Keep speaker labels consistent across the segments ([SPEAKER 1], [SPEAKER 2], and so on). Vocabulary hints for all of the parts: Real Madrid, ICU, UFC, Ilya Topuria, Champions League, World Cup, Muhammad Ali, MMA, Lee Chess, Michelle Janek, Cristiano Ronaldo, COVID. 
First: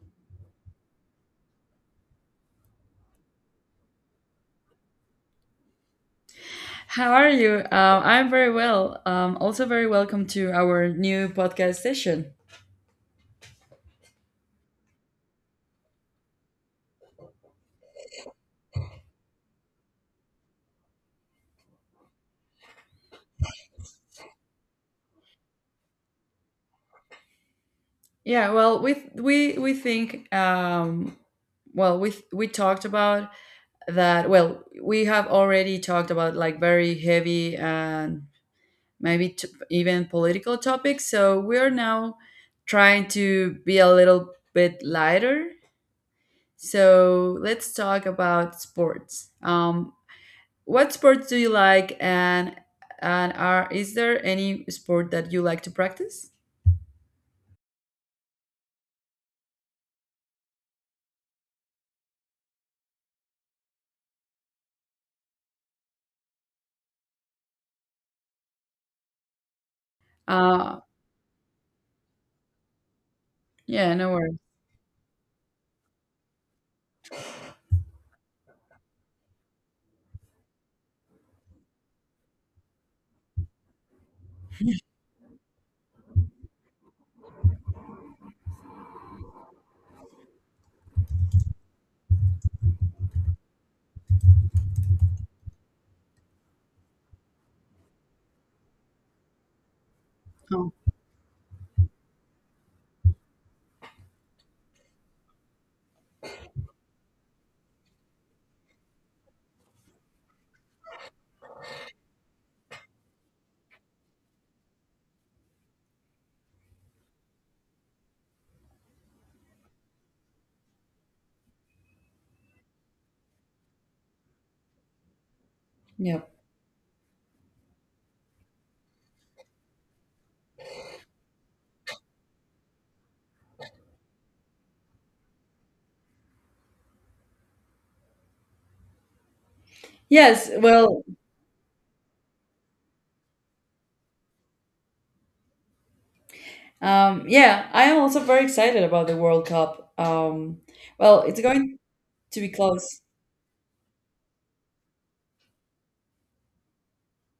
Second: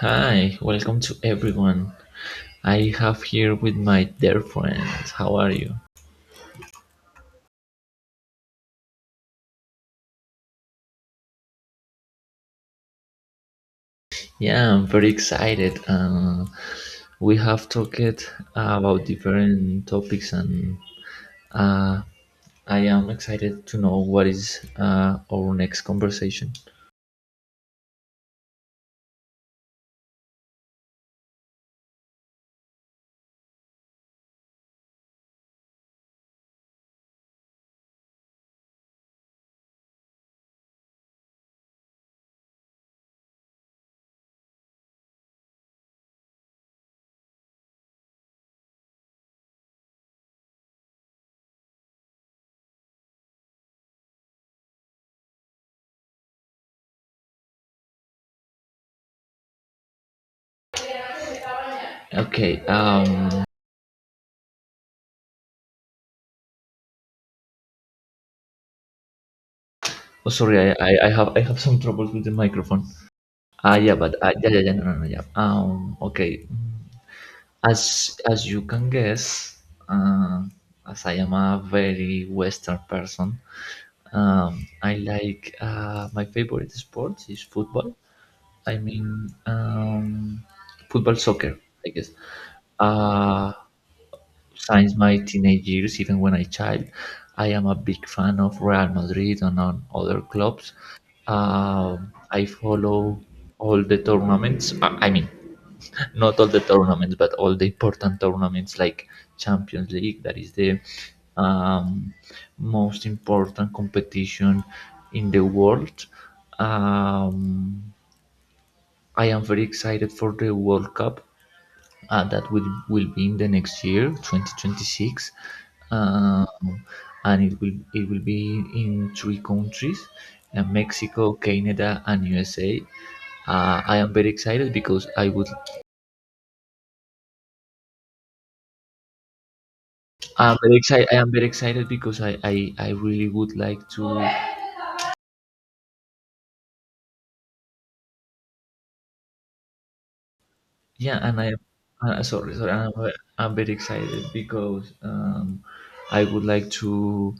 [SPEAKER 1] Hi, welcome to everyone. I have here with my dear friends. How are you?
[SPEAKER 2] How are you? I'm very well. Also, very welcome to our new podcast session.
[SPEAKER 1] Yeah, I'm very excited. We have talked about different topics, and uh, I am excited to know what is our next conversation.
[SPEAKER 2] Well, we think well we talked about that. Well, we have already talked about like very heavy and maybe even political topics. So we are now trying to be a little bit lighter. So let's talk about sports. What sports do you like, and are is there any sport that you like to practice?
[SPEAKER 1] Okay. Oh, sorry.
[SPEAKER 2] Uh,
[SPEAKER 1] I have some troubles with the microphone. Ah,
[SPEAKER 2] yeah,
[SPEAKER 1] yeah,
[SPEAKER 2] no
[SPEAKER 1] but
[SPEAKER 2] worries.
[SPEAKER 1] yeah, yeah, yeah, no, no, no, yeah. Okay. As you can guess, uh, as I am a very Western person, I like my favorite sport is football. I mean, um, Football soccer, I guess. Uh, since my teenage years, even when I child, I am a big fan of Real Madrid and on other clubs.
[SPEAKER 2] Oh,
[SPEAKER 1] I follow all the tournaments. I mean, not all the tournaments, but all the important tournaments like Champions League, that is the um, most important competition in the world. Um, I am very excited for the World Cup that will be in the next year, 2026.
[SPEAKER 2] yeah.
[SPEAKER 1] Um, and it will be in three countries, Mexico, Canada, and USA. I am very excited because
[SPEAKER 2] Yes,
[SPEAKER 1] I'm very
[SPEAKER 2] well,
[SPEAKER 1] excited. I am very excited because I really would like to.
[SPEAKER 2] yeah, I am also very excited about the World Cup.
[SPEAKER 1] Yeah,
[SPEAKER 2] Well,
[SPEAKER 1] and
[SPEAKER 2] it's
[SPEAKER 1] I,
[SPEAKER 2] going to be
[SPEAKER 1] sorry, sorry, I'm,
[SPEAKER 2] close.
[SPEAKER 1] ve- I'm very excited because I would like to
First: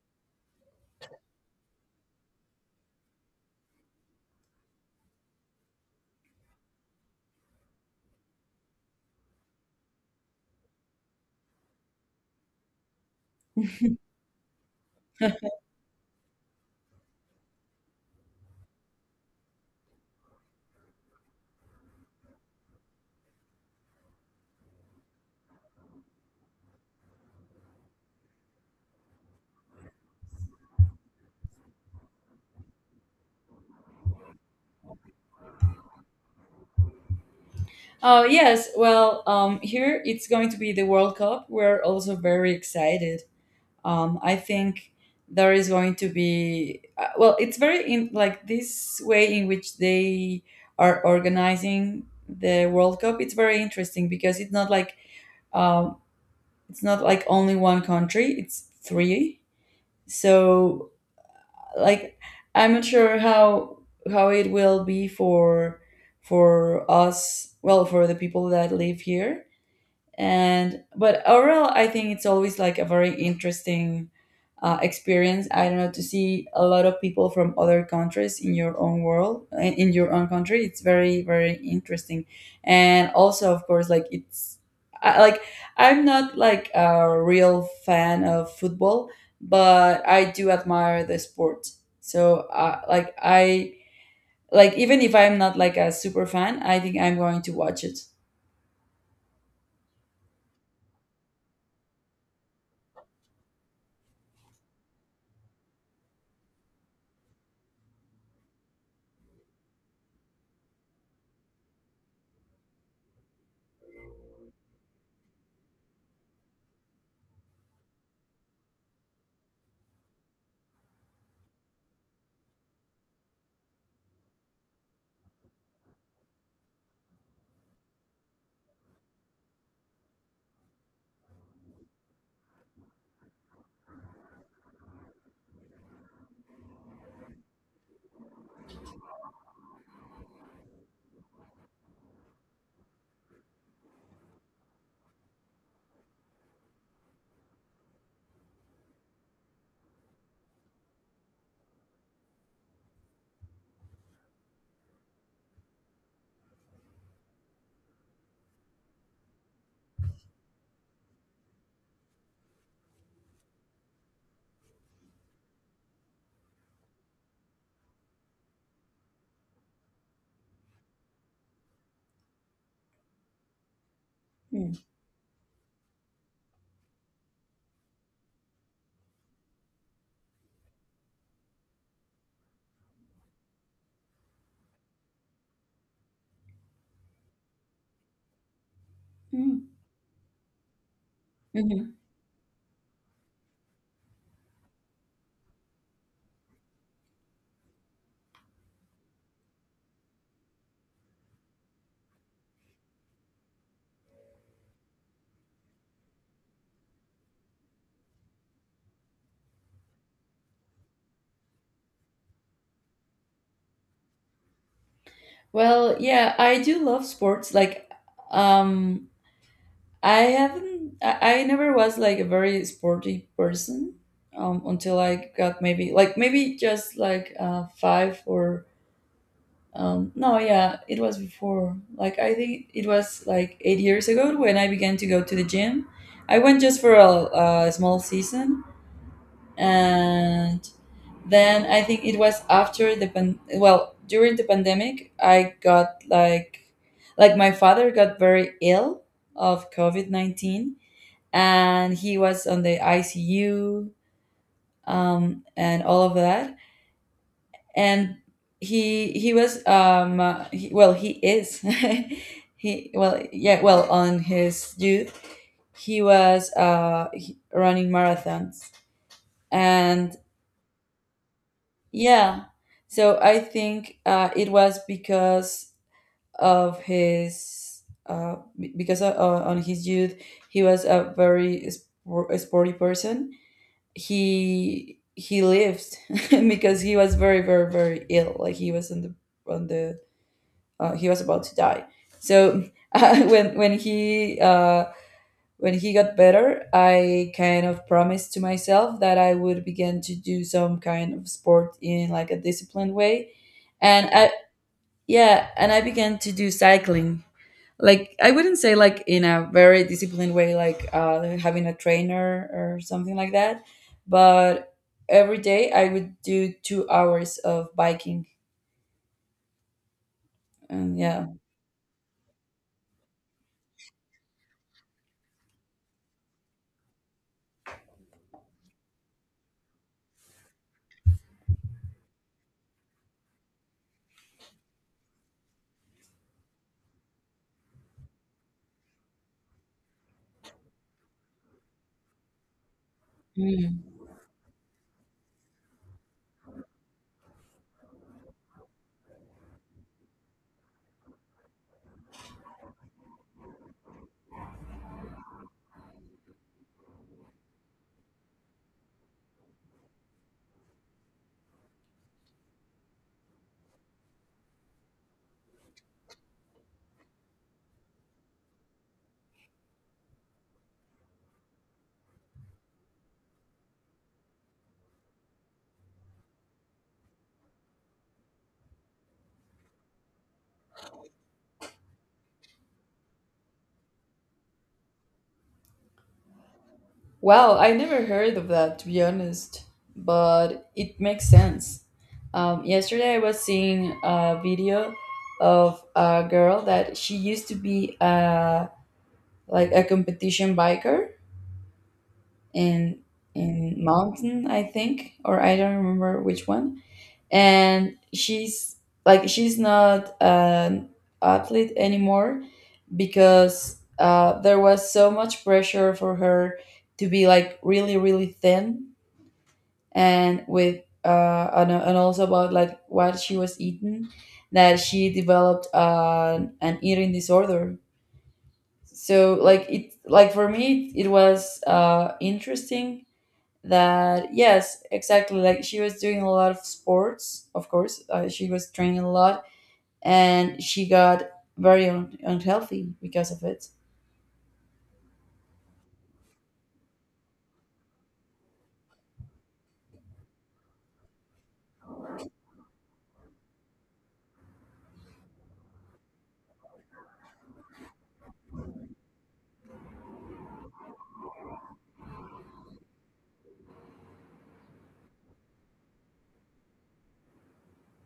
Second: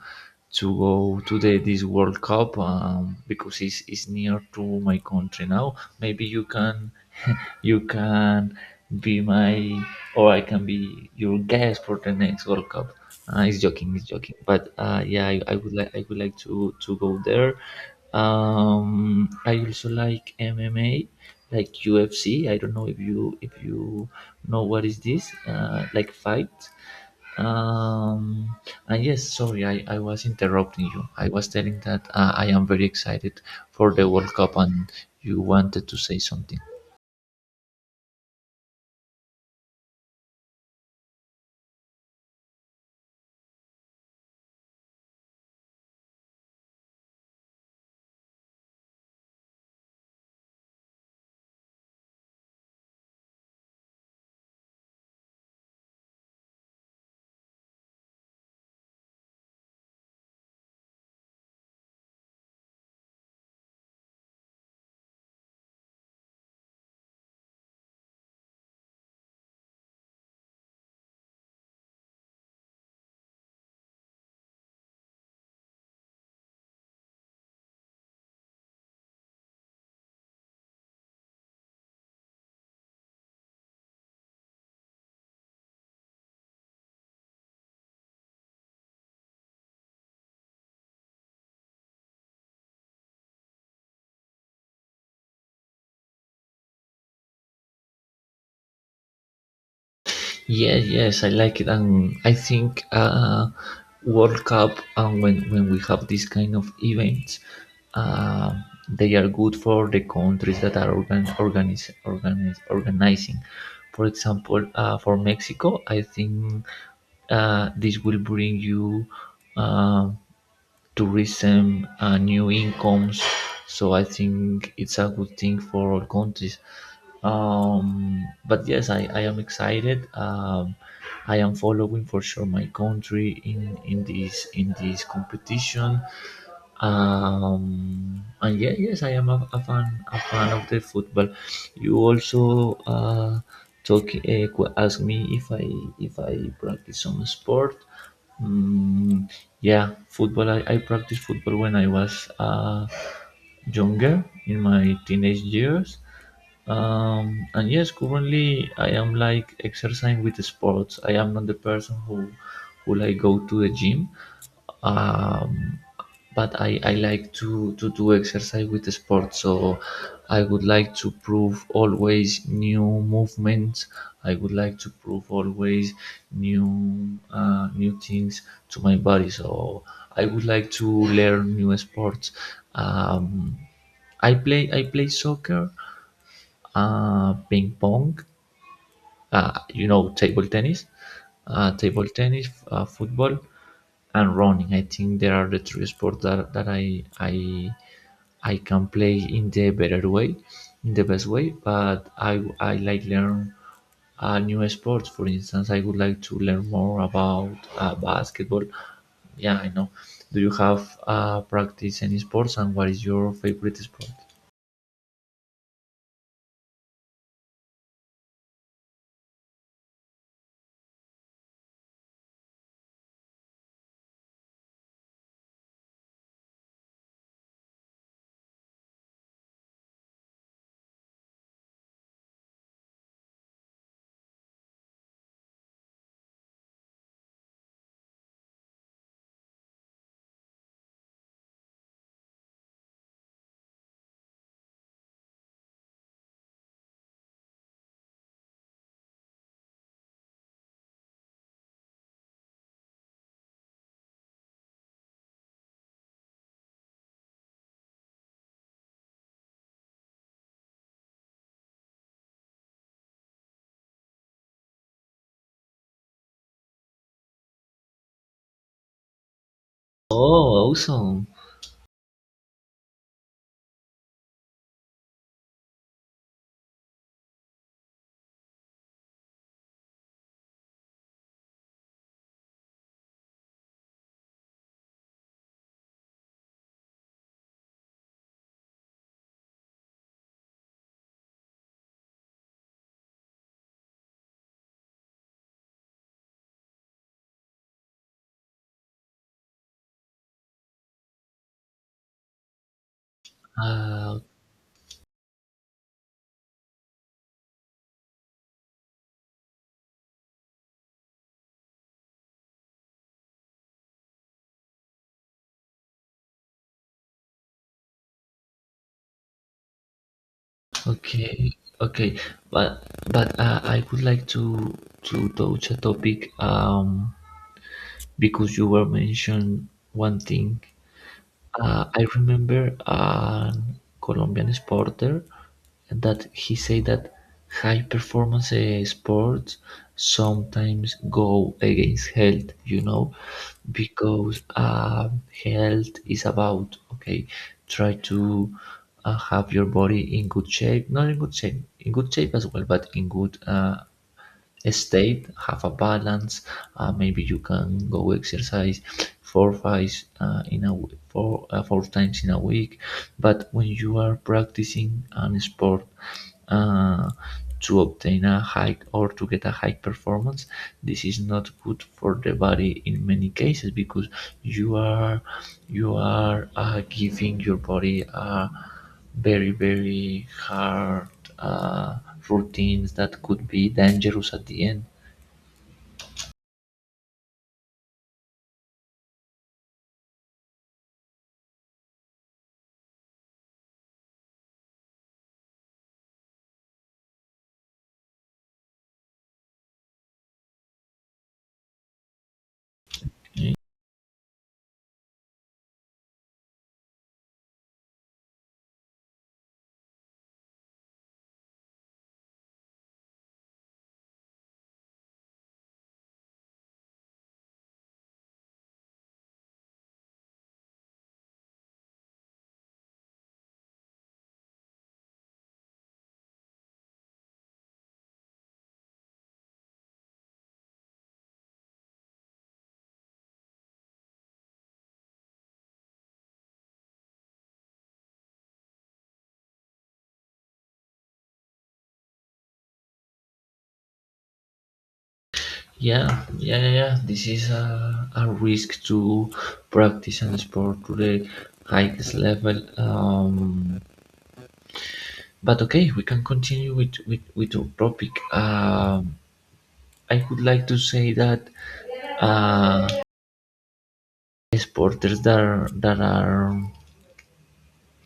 [SPEAKER 1] go to the this World Cup because it's near to my country now. Maybe you can you can be my, or I can be your guest for the next World Cup. It's joking, it's joking. But yeah, I would like to go there. I also like MMA like UFC. I don't know if you know what is this like fight. Um, and yes, sorry, I was interrupting you. I was telling that I am very excited for the World Cup, and you wanted to say something.
[SPEAKER 2] Oh, yes. Well, here it's going to be the World Cup. We're also very excited. Um, I think there is going to be well, it's very in like this way in which they are organizing the World Cup. It's very interesting because um, it's not like only one country, it's three. So like, I'm not sure how it will be for us well, for the people that live here. And but overall, I think it's always like a very interesting experience, I don't know, to see a lot of people from other countries in your own world, in your own country. It's very very interesting. And also, of course, like I, like I'm not like a real fan of football, but I do admire the sport. So like I like even if I'm not like a super fan, I think I'm going to watch it.
[SPEAKER 1] Yes, yes, I like it, and I think World Cup and when we have this kind of events, uh, they are good for the countries that are organizing. For example, for Mexico, I think this will bring you um tourism and new incomes. So I think it's a good thing for all countries. But yes, I am excited. I am following for sure my country in this competition. And yeah, yes, I am a fan of the football. You also ask me if I practice some sport. Mm, yeah, football. I practiced football when I was younger, in my teenage years, and yes, currently I am like exercising with sports. I am not the person who like go to the gym, um, but I like to do exercise with the sport. So I would like to prove always new movements. I would
[SPEAKER 2] Mm.
[SPEAKER 1] like to prove always new things to my body. So I would like to learn new sports. um, I play soccer, ping pong,
[SPEAKER 2] Mm.
[SPEAKER 1] you know, table tennis,
[SPEAKER 2] Mhm.
[SPEAKER 1] football, and running. I think there are the three sports that, I can play in the better way, in the best way. But I like learn new sports. For instance, I would like to learn more about basketball. Yeah, I know. Do you have practice any sports, and what is your favorite sport?
[SPEAKER 2] Well, yeah, I do love sports. Like, um, I haven't. I never was like a very sporty person until I got maybe like maybe just like five or no, yeah, it was before. Like I think it was like 8 years ago when I began to go to the gym. I went just for a small season, and then I think it was after well, during the pandemic, I got like my father got very ill of COVID 19, and he was on the ICU, and all of that. And he was well, he is he well yeah well on his youth, he was running marathons. And
[SPEAKER 1] Oh, awesome!
[SPEAKER 2] yeah, so I think it was because of his because of, on his youth he was a very sporty person. He lived because he was very ill. Like, he was on the on the he was about to die. So uh, when when he uh, when he got better, I kind of promised to myself that I would begin to do some kind of sport in like a disciplined way. And
[SPEAKER 1] Uh,
[SPEAKER 2] I Yeah, and I began to do cycling. Like, I wouldn't say like in a very disciplined way, like having a trainer or something like that, but every day I would do 2 hours of biking. And yeah.
[SPEAKER 1] Okay, okay, but I would like to touch a topic, because you were mentioned one thing. I remember a Colombian sporter that he said that high performance sports sometimes go against health, you know,
[SPEAKER 2] Mm.
[SPEAKER 1] because health is about, okay, try to have your body in good shape, not in good shape, in good shape as well, but in good state, have a balance. Maybe you can go exercise 4 5, in a w- four four times in a week. But when you are practicing an sport uh, to obtain a high, or to get a high performance, this is not good for the body in many cases, because you are giving your body a very very hard uh, routines that could be dangerous at the end.
[SPEAKER 2] Wow, I never heard of that, to be honest, but it makes sense. Um, yesterday I was seeing a video of a girl that she used to be a competition biker in mountain, I think, or I don't remember which one. And she's she's not an athlete anymore because there was so much pressure for her to be like really thin, and with and also about like what she was eating, that she developed an eating disorder. So like it like for me it was interesting that, yes, exactly like she was doing a lot of sports. Of course, she was training a lot, and she got very unhealthy because of it.
[SPEAKER 1] yeah yeah. This is a risk to practice and sport to the highest level. But okay, we can continue with with our topic. I would like to say that uh, sporters that are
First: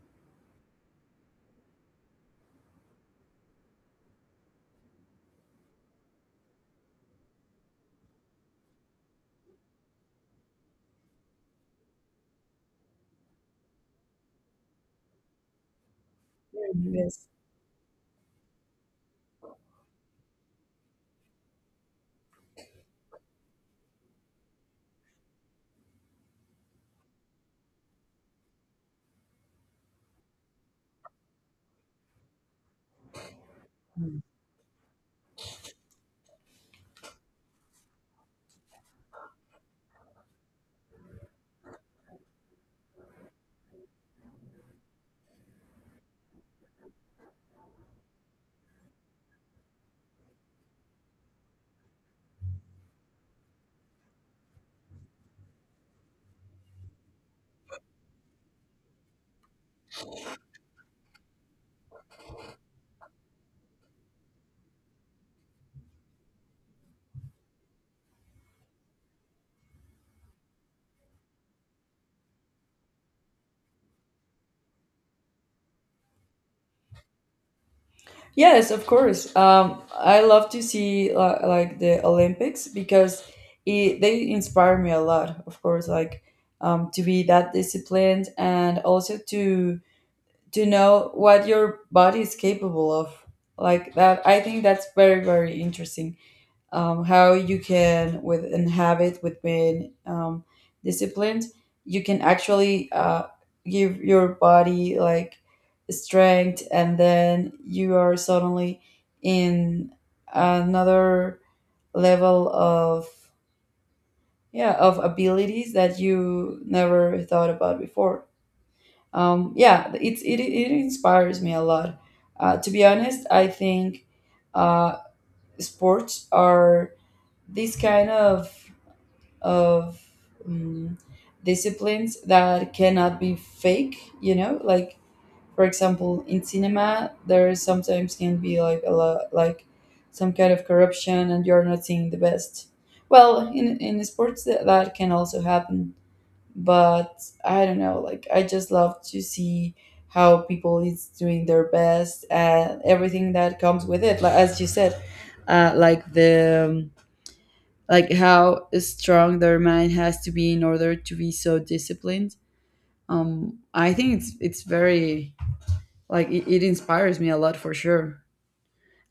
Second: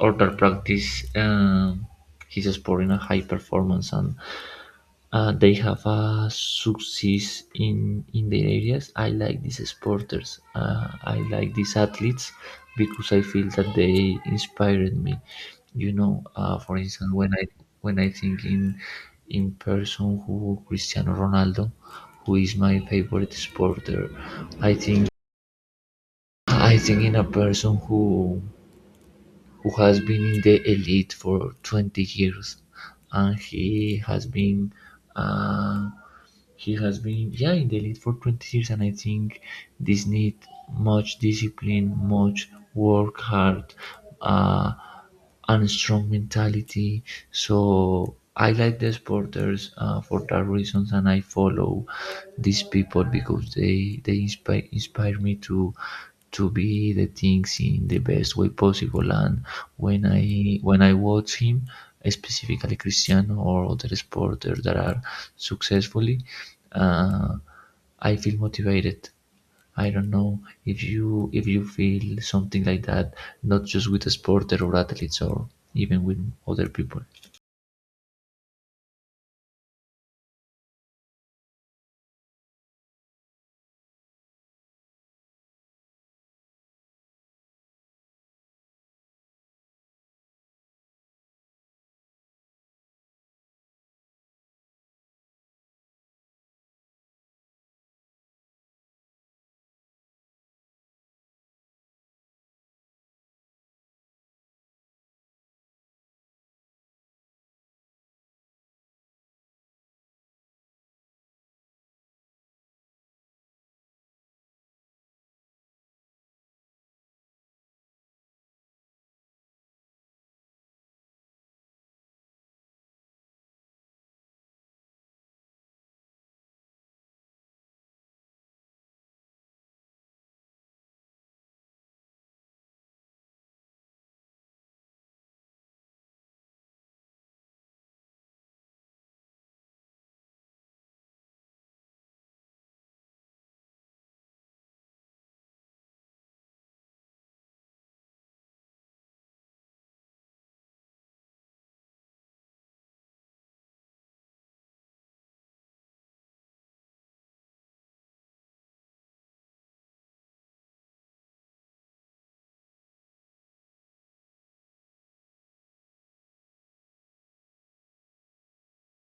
[SPEAKER 1] or that practice um, his sport in a high performance, and they have a success in their areas. I like these sporters. I like these athletes because I feel that they inspired me. You know, for instance,
[SPEAKER 2] Yes,
[SPEAKER 1] when I think in person who Cristiano Ronaldo, who is my favorite sporter, I think I think in a person who has been in the elite for 20 years, and he has been uh, yeah, in the lead for 20 years, and I think this need much discipline, much work hard, uh, and strong mentality. So I like the sporters for that reasons, and I follow these people because they inspire inspire me to be the things in the best way possible. And when I watch him, specifically Cristiano or other sporters that are successfully, uh, I feel motivated. I don't know if you feel something like that, not just with a sporter or athletes, or even with other people.
[SPEAKER 2] yes, of course. Um, I love to see, like, the Olympics because they inspire me a lot. Of course, like, um, to be that disciplined, and also to know what your body is capable of. Like that, I think, that's very very interesting. Um, how you can with and have with being, disciplined, you can actually give your body like strength, and then you are suddenly in another level of, yeah, of abilities that you never thought about before. Um, yeah, it inspires me a lot. Uh, to be honest, I think uh, sports are this kind of of um, disciplines that cannot be fake, you know? Like, for example, in cinema there sometimes can be like a lot like some kind of corruption, and you're not seeing the best. Well, in sports that can also happen, but I don't know, like I just love to see how people is doing their best, and everything that comes with it, like, as you said, uh, like the Um, like how strong their mind has to be in order to be so disciplined. I think it's very like it inspires me a lot for sure.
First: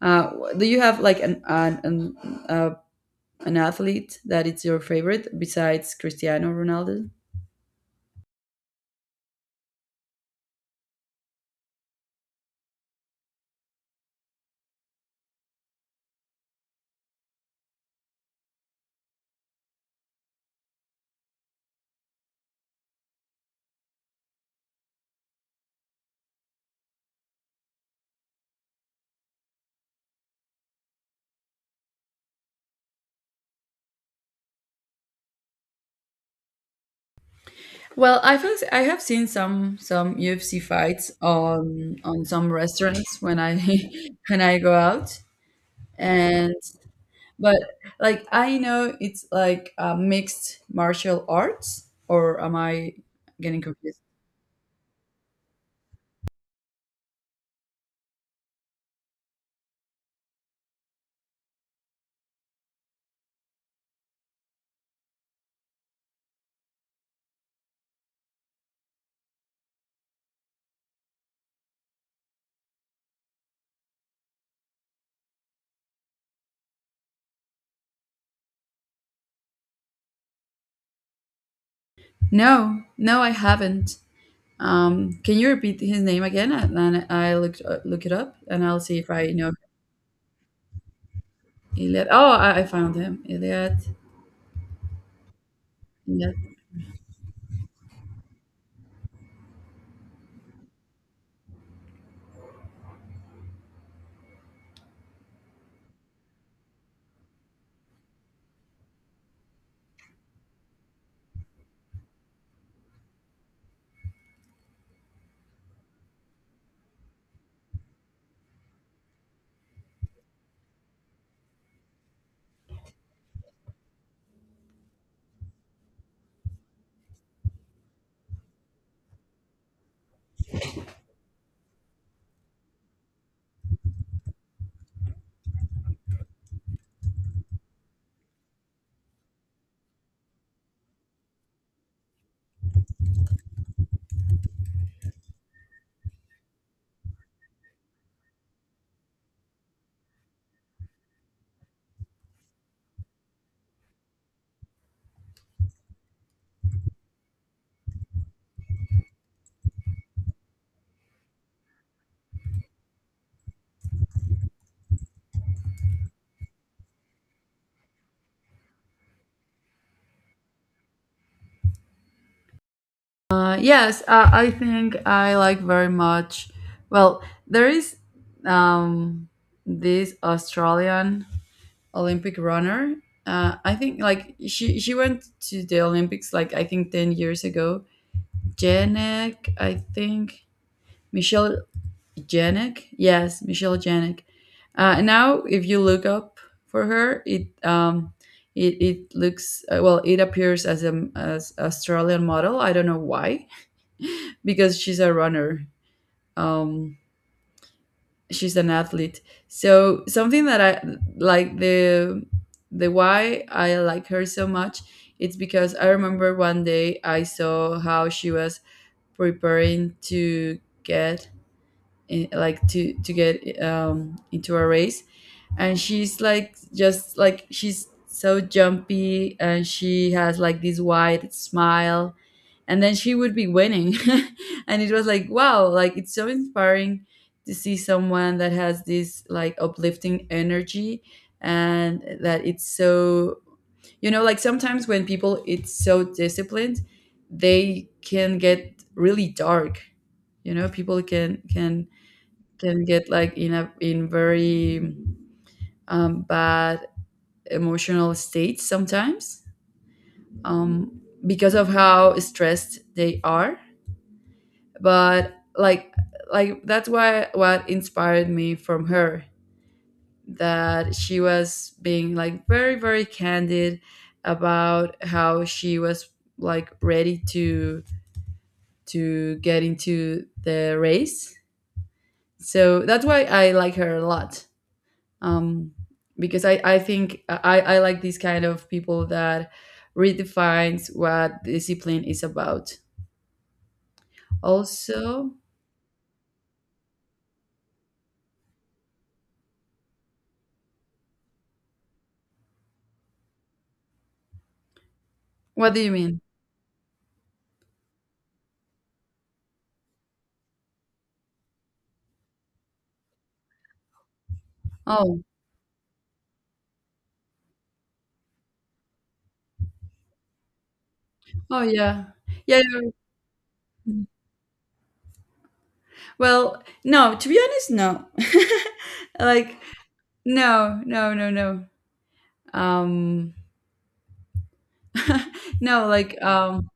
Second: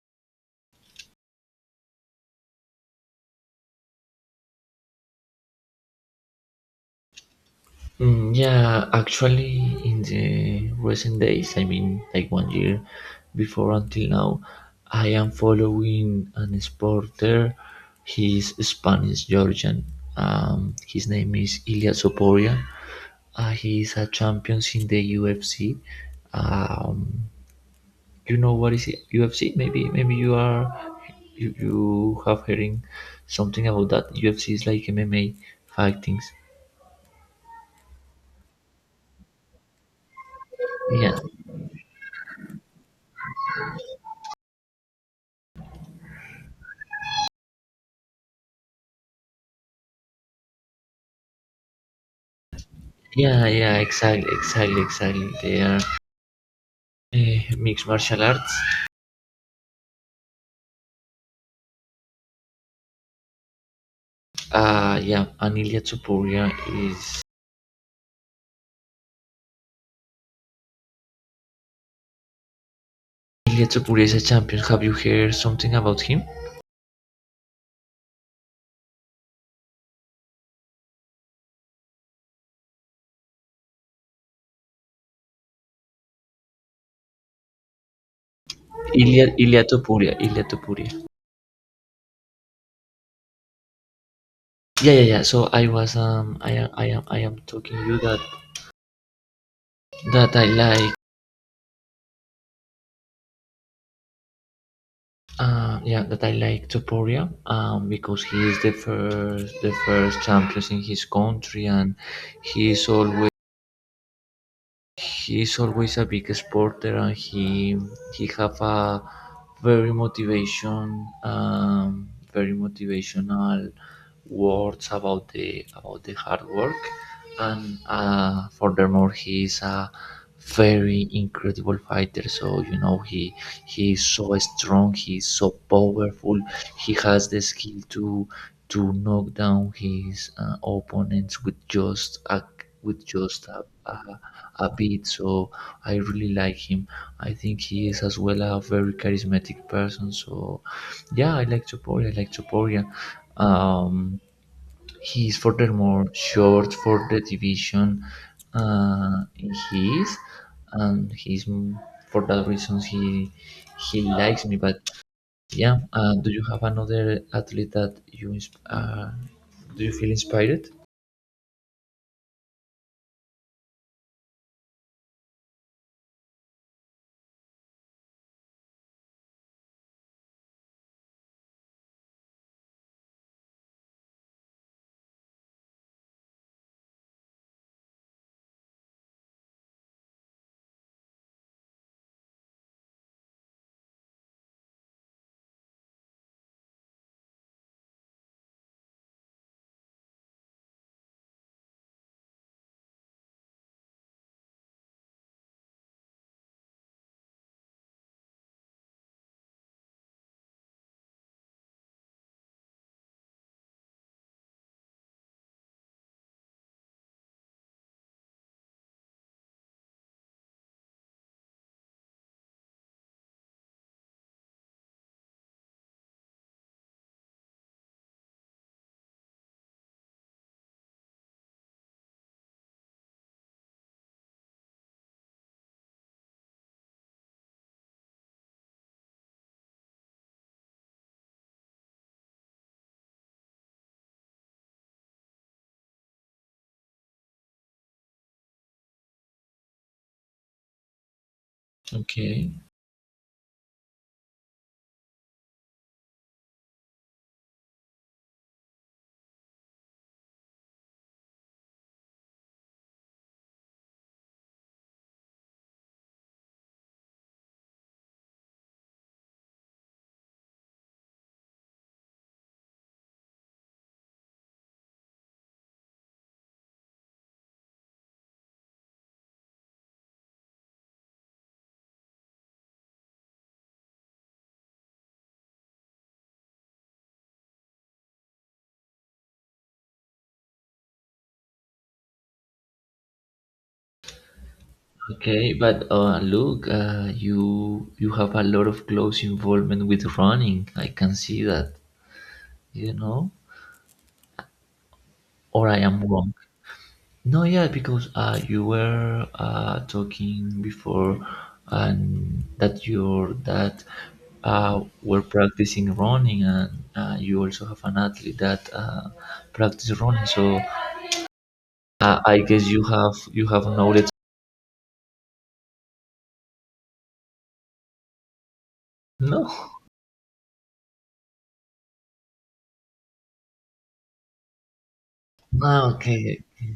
[SPEAKER 2] Uh, do you have like uh, an athlete that it's your favorite besides Cristiano Ronaldo?
[SPEAKER 1] Mm, yeah, actually, in the recent days, I mean, like one year before until now, I am following an sporter. He's Spanish Georgian. His name is Ilya Soporia. He's a champion in the UFC. Um, you know what is it? UFC? Maybe, maybe you are you have hearing something about that. UFC is like MMA fightings.
[SPEAKER 2] Well, I have seen some UFC fights
[SPEAKER 1] Yeah,
[SPEAKER 2] on some restaurants when I when I go out. And but like I know it's like mixed martial arts, or am I
[SPEAKER 1] Yeah,
[SPEAKER 2] getting
[SPEAKER 1] yeah,
[SPEAKER 2] confused?
[SPEAKER 1] exactly, exactly, exactly. They are mixed martial arts. Yeah, and is Ilya Topuria is a champion. Have you heard something about him?
[SPEAKER 2] No, no, I haven't. Can you repeat his name again? And then I look, look it up, and I'll see if I know.
[SPEAKER 1] Ilya Topuria, Ilya Topuria.
[SPEAKER 2] Iliad. Oh, I found him, Iliad.
[SPEAKER 1] Yeah, yeah, yeah. So I was I am talking you that I like. Yeah, that I like Topuria. Because he is the first champion in his country, and he is always, he's always a big sporter, and he have a very motivation, um, very motivational words about the hard work, and furthermore he is a very incredible fighter. So you know, he is so strong, he is so powerful, he has the skill to to knock down his opponents with just a, with just a, a bit. So I really like him. I think he is as well a very charismatic person. So yeah, I like Toporia. I like Toporia. Um, he is furthermore short for the division. Uh, he is, and he's m- For that reason he likes me. But yeah, do you have another athlete that do you feel inspired?
[SPEAKER 2] Yes, I think I like very much. Well, there is um, this Australian Olympic runner. I think like she went to the Olympics like I think 10 years ago. Janek, I think, Michelle Janek. Yes, Michelle Janek. Now, if you look up for her, it looks, well, it appears as a as Australian model. I don't know why, because she's a runner. Um, she's an athlete. So something that I like, the why I like her so much, it's because I remember one day I saw how she was preparing to get, to get, into a race. And she's like just like she's so jumpy, and she has like this wide smile, and then she would be winning. And it was like, wow, like, it's so inspiring to see someone that has this like uplifting energy, and that it's so, you know, like sometimes when people it's so disciplined, they can get really dark. You know, people
[SPEAKER 1] Okay.
[SPEAKER 2] can get like in a in very bad emotional states sometimes, because of how stressed they are. But that's why what inspired me from her, that she was being like very very candid about how she was like ready to get into the race. So that's why I like her a lot. Um, because I think I like these kind of people that redefines what discipline is about. Also,
[SPEAKER 1] Okay, but look, you you have a lot of close involvement with running. I can see that, you know, or
[SPEAKER 2] what
[SPEAKER 1] I
[SPEAKER 2] do you
[SPEAKER 1] am
[SPEAKER 2] mean?
[SPEAKER 1] wrong. No, yeah, because you were talking before, and that your dad
[SPEAKER 2] Oh,
[SPEAKER 1] were practicing running, and you also have an athlete that practice running. So
[SPEAKER 2] oh, yeah,
[SPEAKER 1] I
[SPEAKER 2] yeah.
[SPEAKER 1] guess you have
[SPEAKER 2] Yeah.
[SPEAKER 1] knowledge.
[SPEAKER 2] Well, no, to be honest, no. Like,
[SPEAKER 1] No.
[SPEAKER 2] no, no, no, no. Um, no,
[SPEAKER 1] Ah,
[SPEAKER 2] like,
[SPEAKER 1] okay.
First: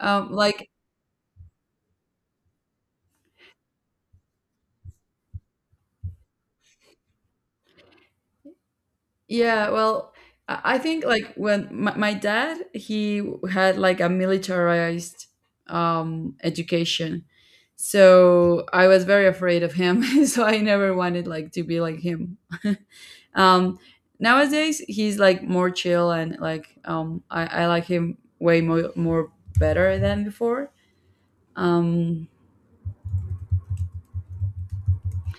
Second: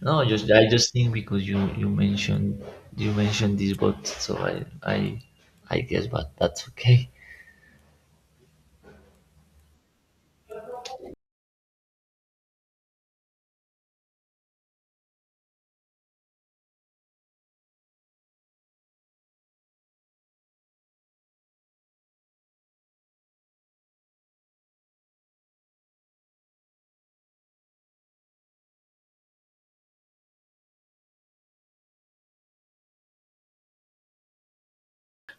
[SPEAKER 1] No, just I
[SPEAKER 2] like.
[SPEAKER 1] just think because you mentioned this, but I guess, but that's okay.
[SPEAKER 2] Yeah, well, I think like when my dad, he had like a militarized, education. So I was very afraid of him. So I never wanted like to be like him. Um, nowadays he's like more chill, and like, I like him way more, more better than before. Um,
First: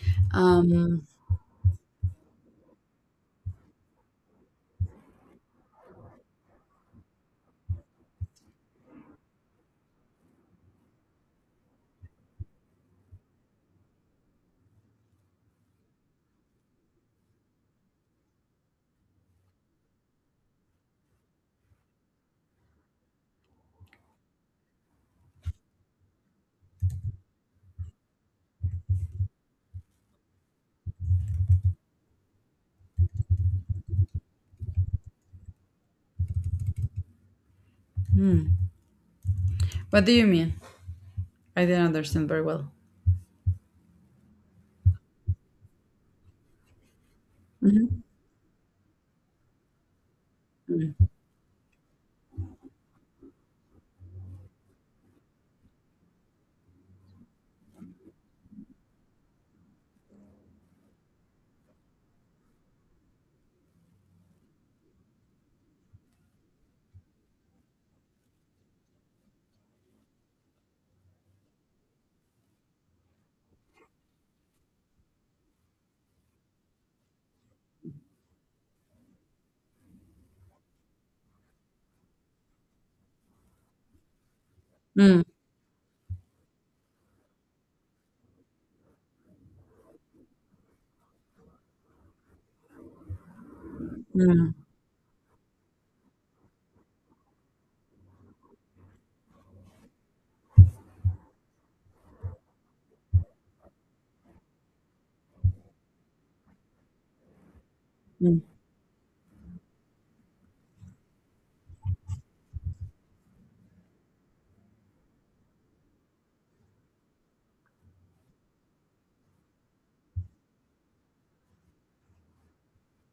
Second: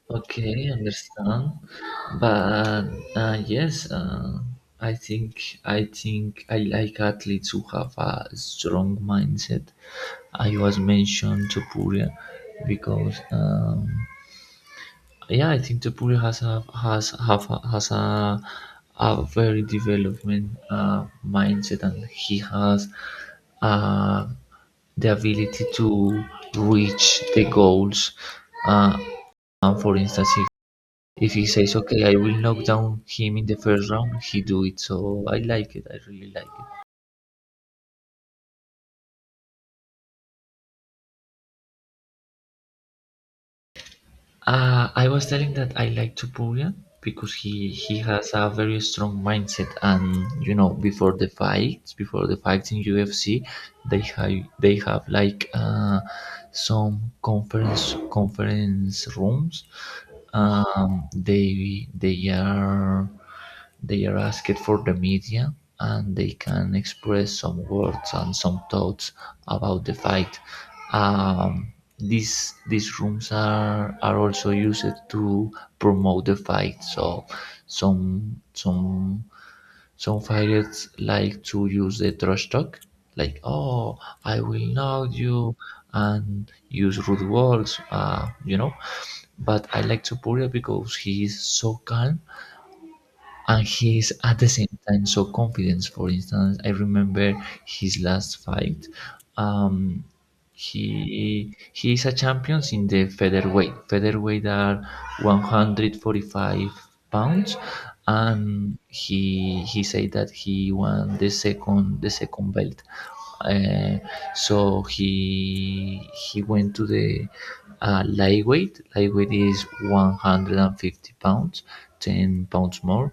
[SPEAKER 1] Okay,
[SPEAKER 2] um,
[SPEAKER 1] understand. But yes, I think I like athletes who have a strong mindset. I was mentioned to Puria because. Yeah, I think the has a very development mindset, and he has uh, the ability to reach the goals. Uh, and for instance, if he says, "Okay, I will knock down him in the first round," he do it. So I like it. I really like it.
[SPEAKER 2] hmm. What do you mean? I didn't understand very well.
[SPEAKER 1] I was telling that I like Tupurian because he
[SPEAKER 2] Mhm.
[SPEAKER 1] has a very strong mindset, and you know, before the fights in UFC, they have they have like some conference rooms. They they are asked for the media, and they can express some words and some thoughts about the fight. Um, these rooms are also used to promote the fight. So some some some fighters like to use the trash talk, like, oh, I will knock
[SPEAKER 2] Mm,
[SPEAKER 1] you, and use rude words, you know. But I like Topuria because he is so calm, and he's at the
[SPEAKER 2] mm,
[SPEAKER 1] same time so confident. For instance, I remember his last fight. um he is a champion in the featherweight. Featherweight are 145 pounds,
[SPEAKER 2] mm,
[SPEAKER 1] and he said that he won the second, the second belt. uh, so he went to the lightweight. Lightweight is 150 pounds, 10 pounds more.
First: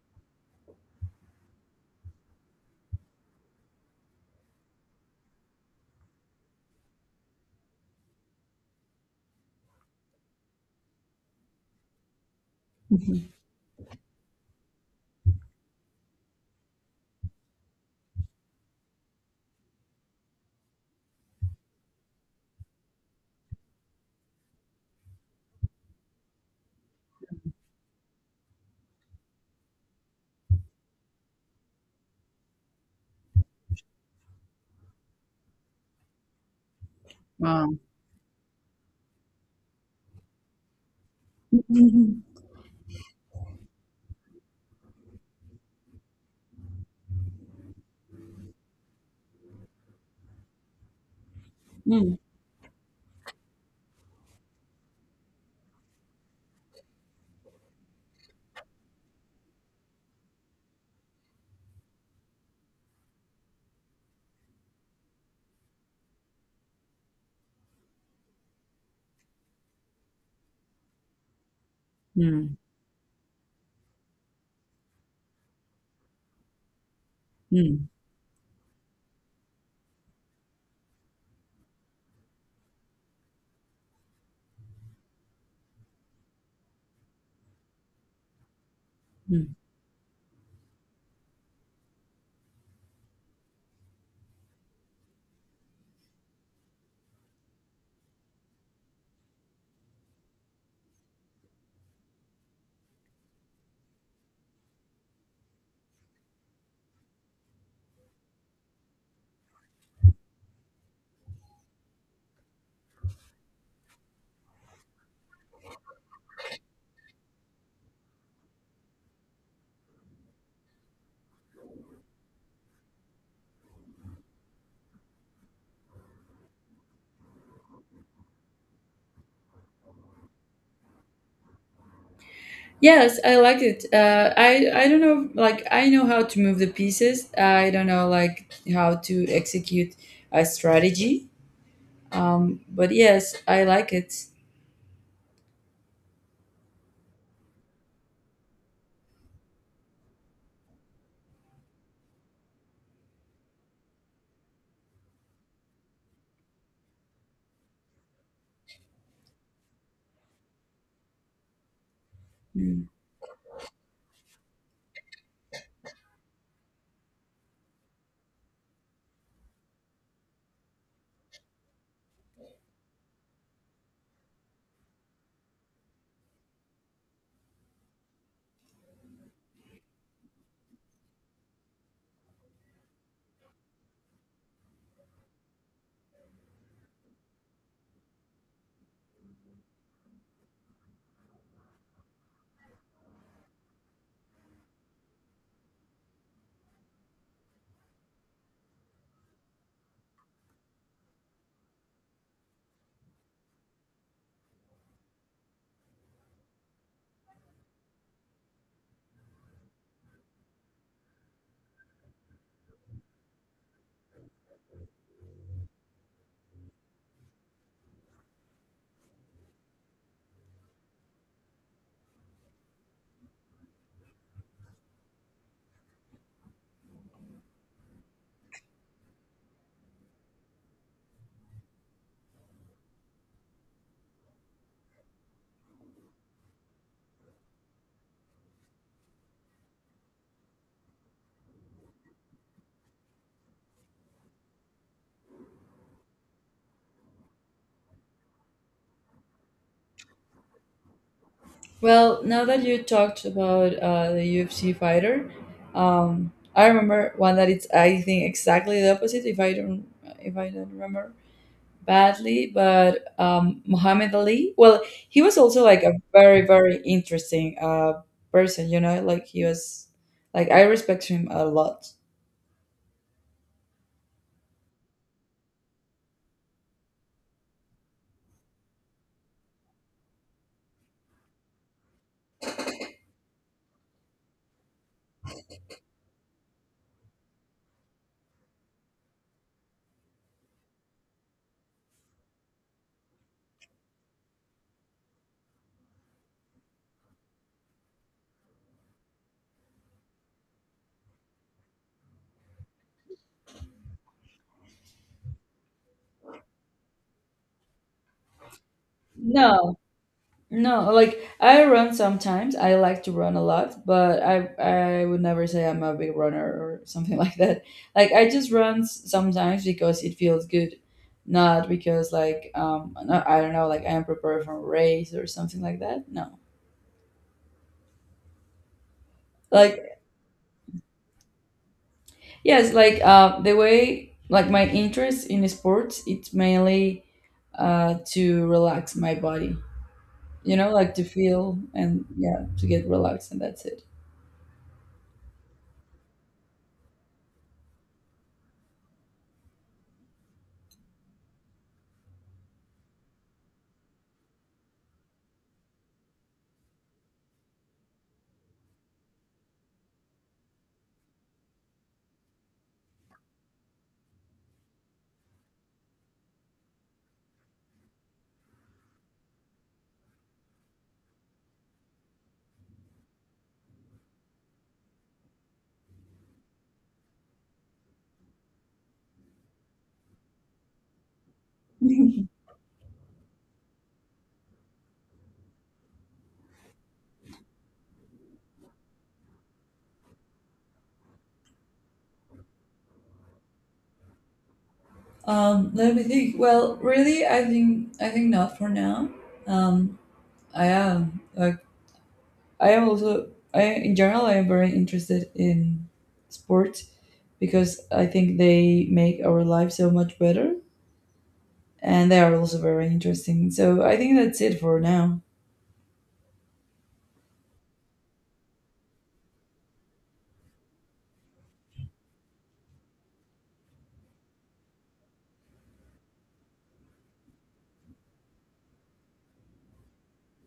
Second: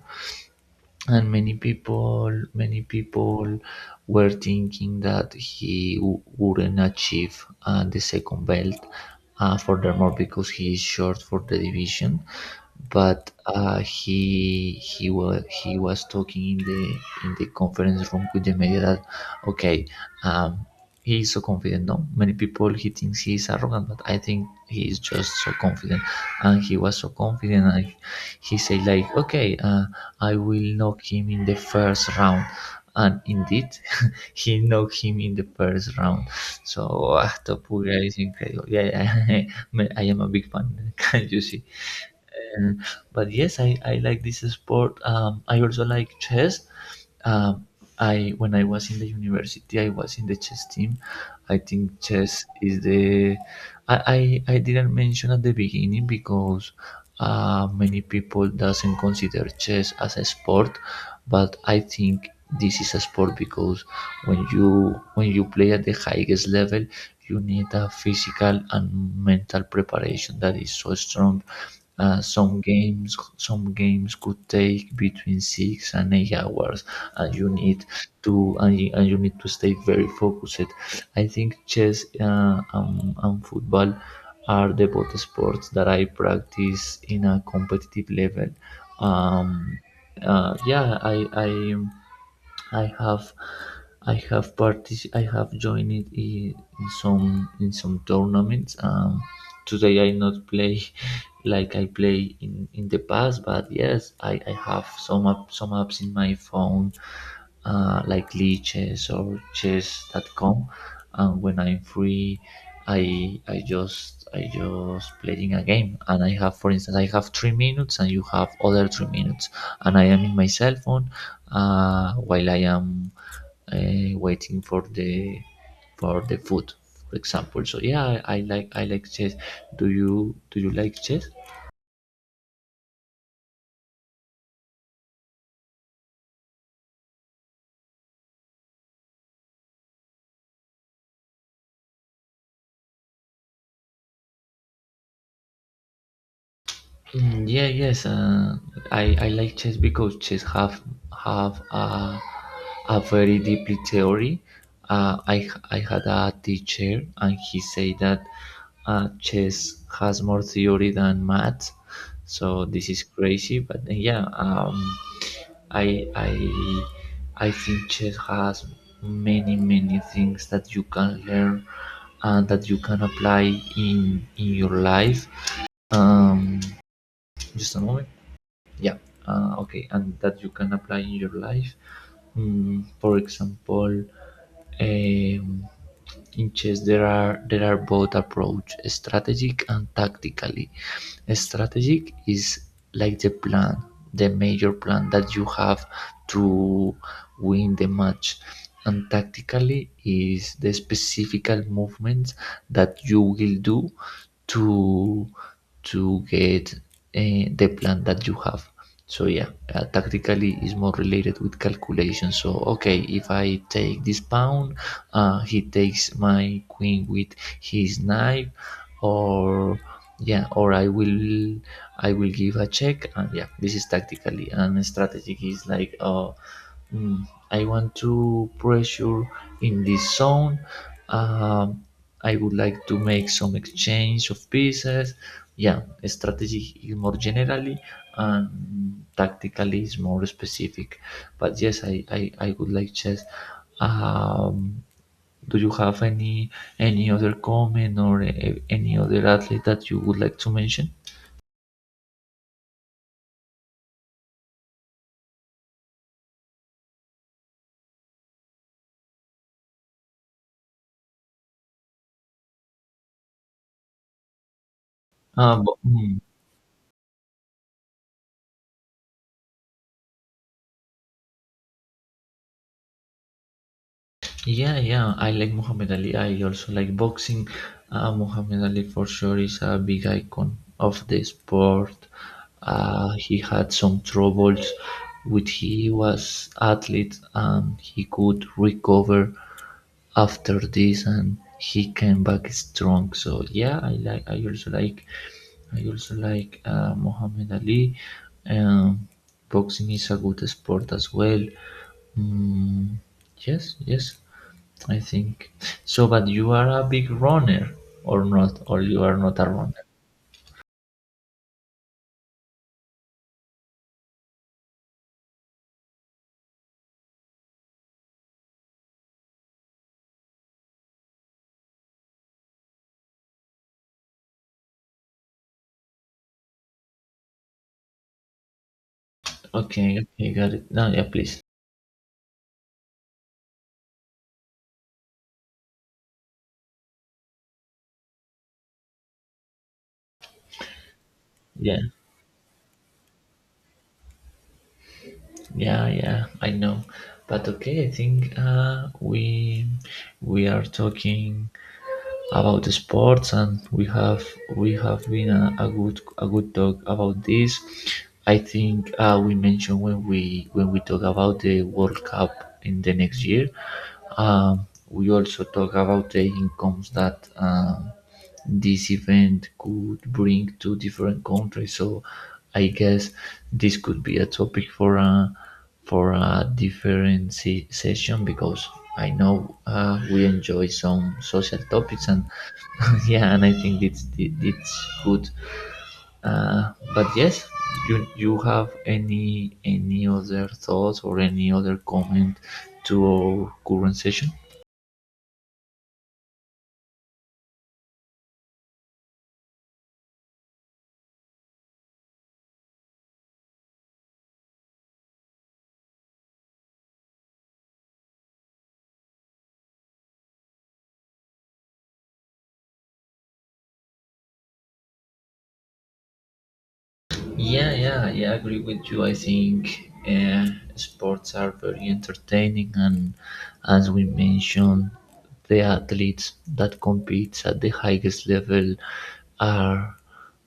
[SPEAKER 1] And many people were thinking that wouldn't achieve the second belt, furthermore because he is short for the division. But
[SPEAKER 2] mhm.
[SPEAKER 1] he was talking in the, in the conference room with the media that okay. um, he is so confident. No, many people, he thinks he is arrogant, but I think he is just so confident. And he was so confident, and he said like, "Okay, I will knock him in the first round." And indeed, he knocked him in the first round. So, ah,
[SPEAKER 2] Wow.
[SPEAKER 1] Topuria is incredible. Yeah, I am a big fan, can not you see?
[SPEAKER 2] Mhm.
[SPEAKER 1] Uh, but yes, I like this sport. I also like chess. Um, I, when I was in the university, I was in the chess team. I think
[SPEAKER 2] Mm,
[SPEAKER 1] chess is the, I didn't mention at the beginning because many people doesn't consider chess as a sport, but I think this is a sport because when you play at the highest level, you need a physical and mental preparation that is so strong.
[SPEAKER 2] mm,
[SPEAKER 1] Some games, some games could take between 6 and 8 hours, and you need
[SPEAKER 2] mm,
[SPEAKER 1] to, and you need to stay very focused. I think chess and football are the both sports that I practice in a competitive level.
[SPEAKER 2] mm.
[SPEAKER 1] Um, yeah, I I have, I have I have joined in some, in some tournaments. Today I not play like I play in the past, but yes, I have some app, some apps in my phone, like Lee Chess or chess.com. And when I'm free, I just playing a game, and I have, for instance, I have 3 minutes, and you have other 3 minutes, and I am in my cell phone while I am waiting for the, for the food, for example. So yeah, I like, I like chess. Do you like chess?
[SPEAKER 2] Yes, I like it. I don't know, like I know how to move the pieces. I don't know like how to execute a strategy. But yes, I like it.
[SPEAKER 1] Mm, yeah, yes. I like chess because chess have a very deeply theory. I had a teacher and he said that chess has more theory than math. So
[SPEAKER 2] Mm.
[SPEAKER 1] this is crazy, but yeah, I I think chess has many, many things that you can learn and that you can apply in your life. Um, just a moment. Yeah. Okay, and that you can apply in your life. Mm, for example, um, in chess there are, there are both approach strategic and tactically. Strategic is like the plan, the major plan that you have to win the match, and tactically is the specific movements that you will do to to get the plan that you have. So yeah, tactically is more related with calculation. So okay, if I take this pawn, he takes my queen with his knife. Or, yeah, or I will give a check. And yeah, this is tactically, and strategic is like mm, I want to pressure in this zone. um I would like to make some exchange of pieces. Yeah, strategy is more generally and tactically is more specific. But yes, I would like chess. um do you have any other comment or any other athlete that you would like to mention?
[SPEAKER 2] Well, now that you talked about, the UFC fighter, I remember one that it's, I think, exactly the opposite. If I don't remember badly, but, Muhammad Ali, well, he was
[SPEAKER 1] Uh,
[SPEAKER 2] also
[SPEAKER 1] bu-
[SPEAKER 2] like a
[SPEAKER 1] mm,
[SPEAKER 2] very, very interesting, person, you know, like he was, like I respect him a lot.
[SPEAKER 1] yeah, yeah. I like Muhammad Ali. I also like boxing. Muhammad Ali for sure is a big icon of the sport. He had some troubles with, he was athlete and he could recover after this and he came back strong. So yeah, I like, I also like Muhammad Ali. Um, Boxing is a good sport as well. Mm, yes, yes, I think so. But you are a big runner, or not, or you are not a
[SPEAKER 2] No,
[SPEAKER 1] runner.
[SPEAKER 2] no, like I run sometimes. I like to run a lot, but I would never say I'm a big runner or something like that. Like I just run sometimes because it feels good, not because like, um, no, I don't know, like I am prepared for a race or something like that. No.
[SPEAKER 1] Okay,
[SPEAKER 2] Like.
[SPEAKER 1] okay, got it. No, yeah, please.
[SPEAKER 2] Yes, like, the way, like my interest in sports, it's mainly, to relax my body, you know, like to feel,
[SPEAKER 1] Yeah,
[SPEAKER 2] and yeah, to get relaxed, and that's it.
[SPEAKER 1] yeah, yeah. I know, but okay. I think we are talking about the sports and we have been a good, a good talk about this. I think we mentioned when we talk about the World Cup in the next year. We also talk about the incomes that this event could bring to different countries. So I guess this could be a topic for a, for a different session because I know we enjoy some social topics, and yeah, and I think it's good. But yes, you have any other thoughts or any other comment to our current session?
[SPEAKER 2] Let me think. Well, really, I think not for now. Um, I am like I am also I in general I am very interested in sports because I think they make our life so much better, and they are also very interesting. So I think that's it for now.
[SPEAKER 1] Yeah, yeah, yeah, I agree with you. I think sports are very entertaining, and as we mentioned, the athletes that compete at the highest level are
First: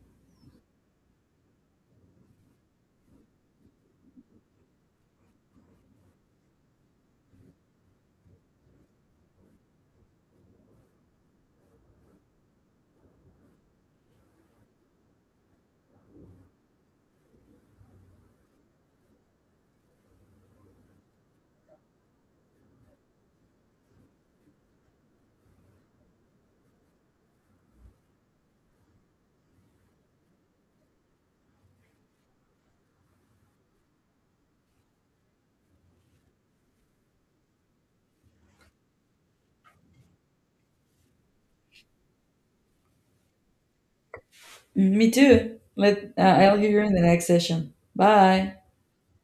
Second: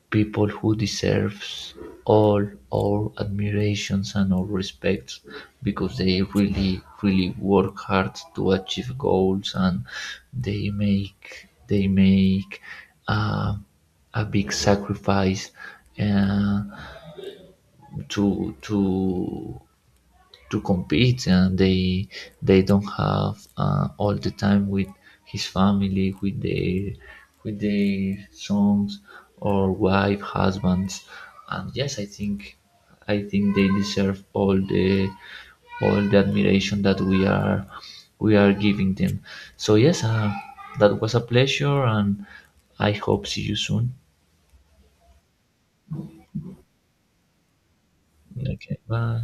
[SPEAKER 1] people who deserves all our admirations and our respects because they really, really work hard to achieve goals, and they make uh, a big sacrifice uh, to, to compete. And they don't have all the time with his family, with their, with their sons or wife, husbands. And yes, I think, I think they deserve all the, all the admiration that we are, we are giving them. So yes, that was a pleasure, and I hope see you soon.
[SPEAKER 2] Me too. Let, I'll hear you in the next session. Bye.
[SPEAKER 1] Okay, bye.